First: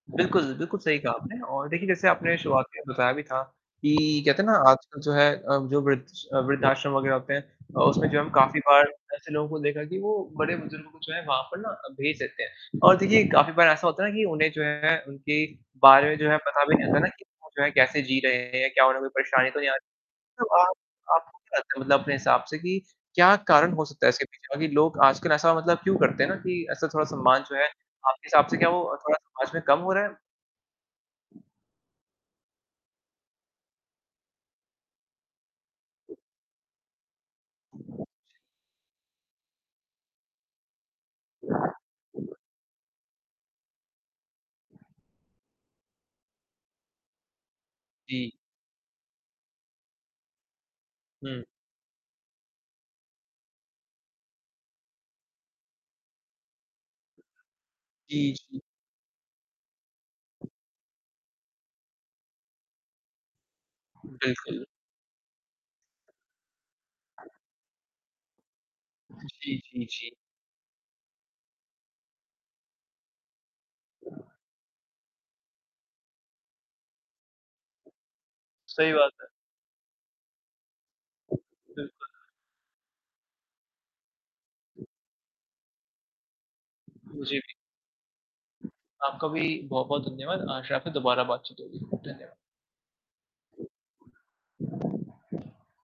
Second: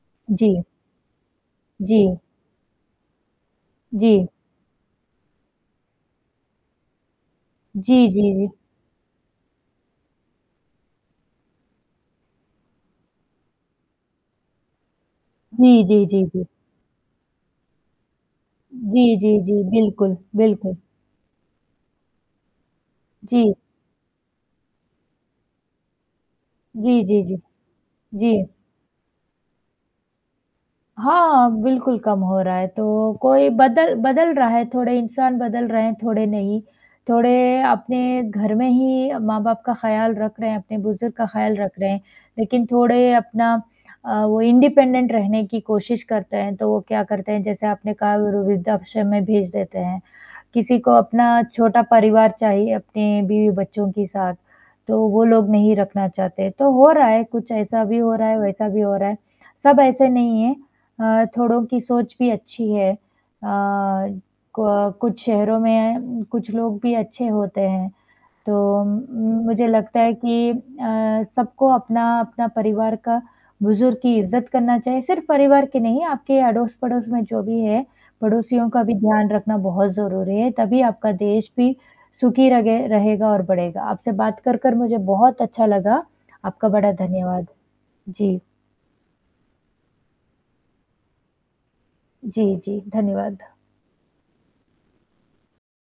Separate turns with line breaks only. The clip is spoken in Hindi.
बिल्कुल,
जी।
बिल्कुल सही कहा आपने और देखिए जैसे
जी।
आपने शुरुआत में बताया भी था, कि
जी।
कहते हैं ना आजकल जो है अ, जो वृद्ध स वृद्धाश्रम वगैरह होते हैं अ, उसमें
जी,
जो
जी,
है हम
जी।
काफ़ी बार ऐसे लोगों को देखा कि वो बड़े बुजुर्गों को जो है वहाँ पर ना भेज देते हैं। और देखिए, काफ़ी बार ऐसा होता है ना कि उन्हें जो है उनके
जी, जी,
बारे में
जी,
जो है
जी।
पता भी नहीं रहता ना कि वो जो हैं कैसे जी रहे हैं या क्या उन्हे कोई
जी, जी,
परेशानी तो
जी,
आती।
बिल्कुल,
तो आप
बिल्कुल।
आप [unintelligible] मतलब अपने हिसाब से कि, क्या
जी।
कारण हो सकता है इसके पीछे? सभी लोग आजकल ऐसा मतलब क्यों करते हैं ना, कि ऐसा
जी,
थोड़ा
जी, जी।
सम्मान जो है आपके
जी।
हिसाब से क्या वो थोड़ा समाज में कम हो रहा है?
हाँ, बिल्कुल कम हो रहा है, तो कोई बदल बदल रहा है थोड़े इंसान बदल रहे हैं, थोड़े नहीं। थोड़े अपने
जी।
घर में ही अ, माँ-बाप का ख़्याल रख रहे हैं, अपने बुज़ुर्ग का ख़्याल रख रहे हैं, लेकिन थोड़े अपना अ, वो इंडिपेंडेंट रहने की कोशिश करते हैं, तो वो क्या करते हैं जैसे आपने कहा वे
जी।
व वृद्धाश्रम में भेज देते हैं। किसी को
हुँ।
अपना छोटा परिवार चाहिए, अपने बीवी-बच्चों के साथ, तो वो लोग नहीं रखना चाहते, तो हो रहा है कुछ ऐसा भी हो रहा
जी,
है,
जी।
वैसा भी हो रहा है, सब ऐसे नहीं है अ, थोड़ों की सोच भी अच्छी है। अ,
बिल्कुल।
को कुछ शहरों में अ, कुछ लोग भी अच्छे होते हैं, तो उम उम,
जी,
मुझे
जी,
लगता
जी।
है कि अ, सबको अपना-अपना परिवार का बुज़ुर्ग की इज़्ज़त करना चाहिए सिर्फ़ परिवार के नहीं आपके अड़ोस-पड़ोस में जो भी है, पड़ोसियों का
सही
भी
बात है।
ध्यान रखना बहुत ज़रूरी है तभी आपका देश भी
बिल्कुल।
सुखी रगे रहेगा और बढ़ेगा। आपसे बात कर-कर मुझे बहुत अच्छा लगा, आपका बड़ा
जी,
धन्यवाद,
जी।
जी।
आपका भी बहुत-बहुत धन्यवाद, आशा है आपसे दोबारा बातचीत होगी, धन्यवाद।
जी, जी, धन्यवाद।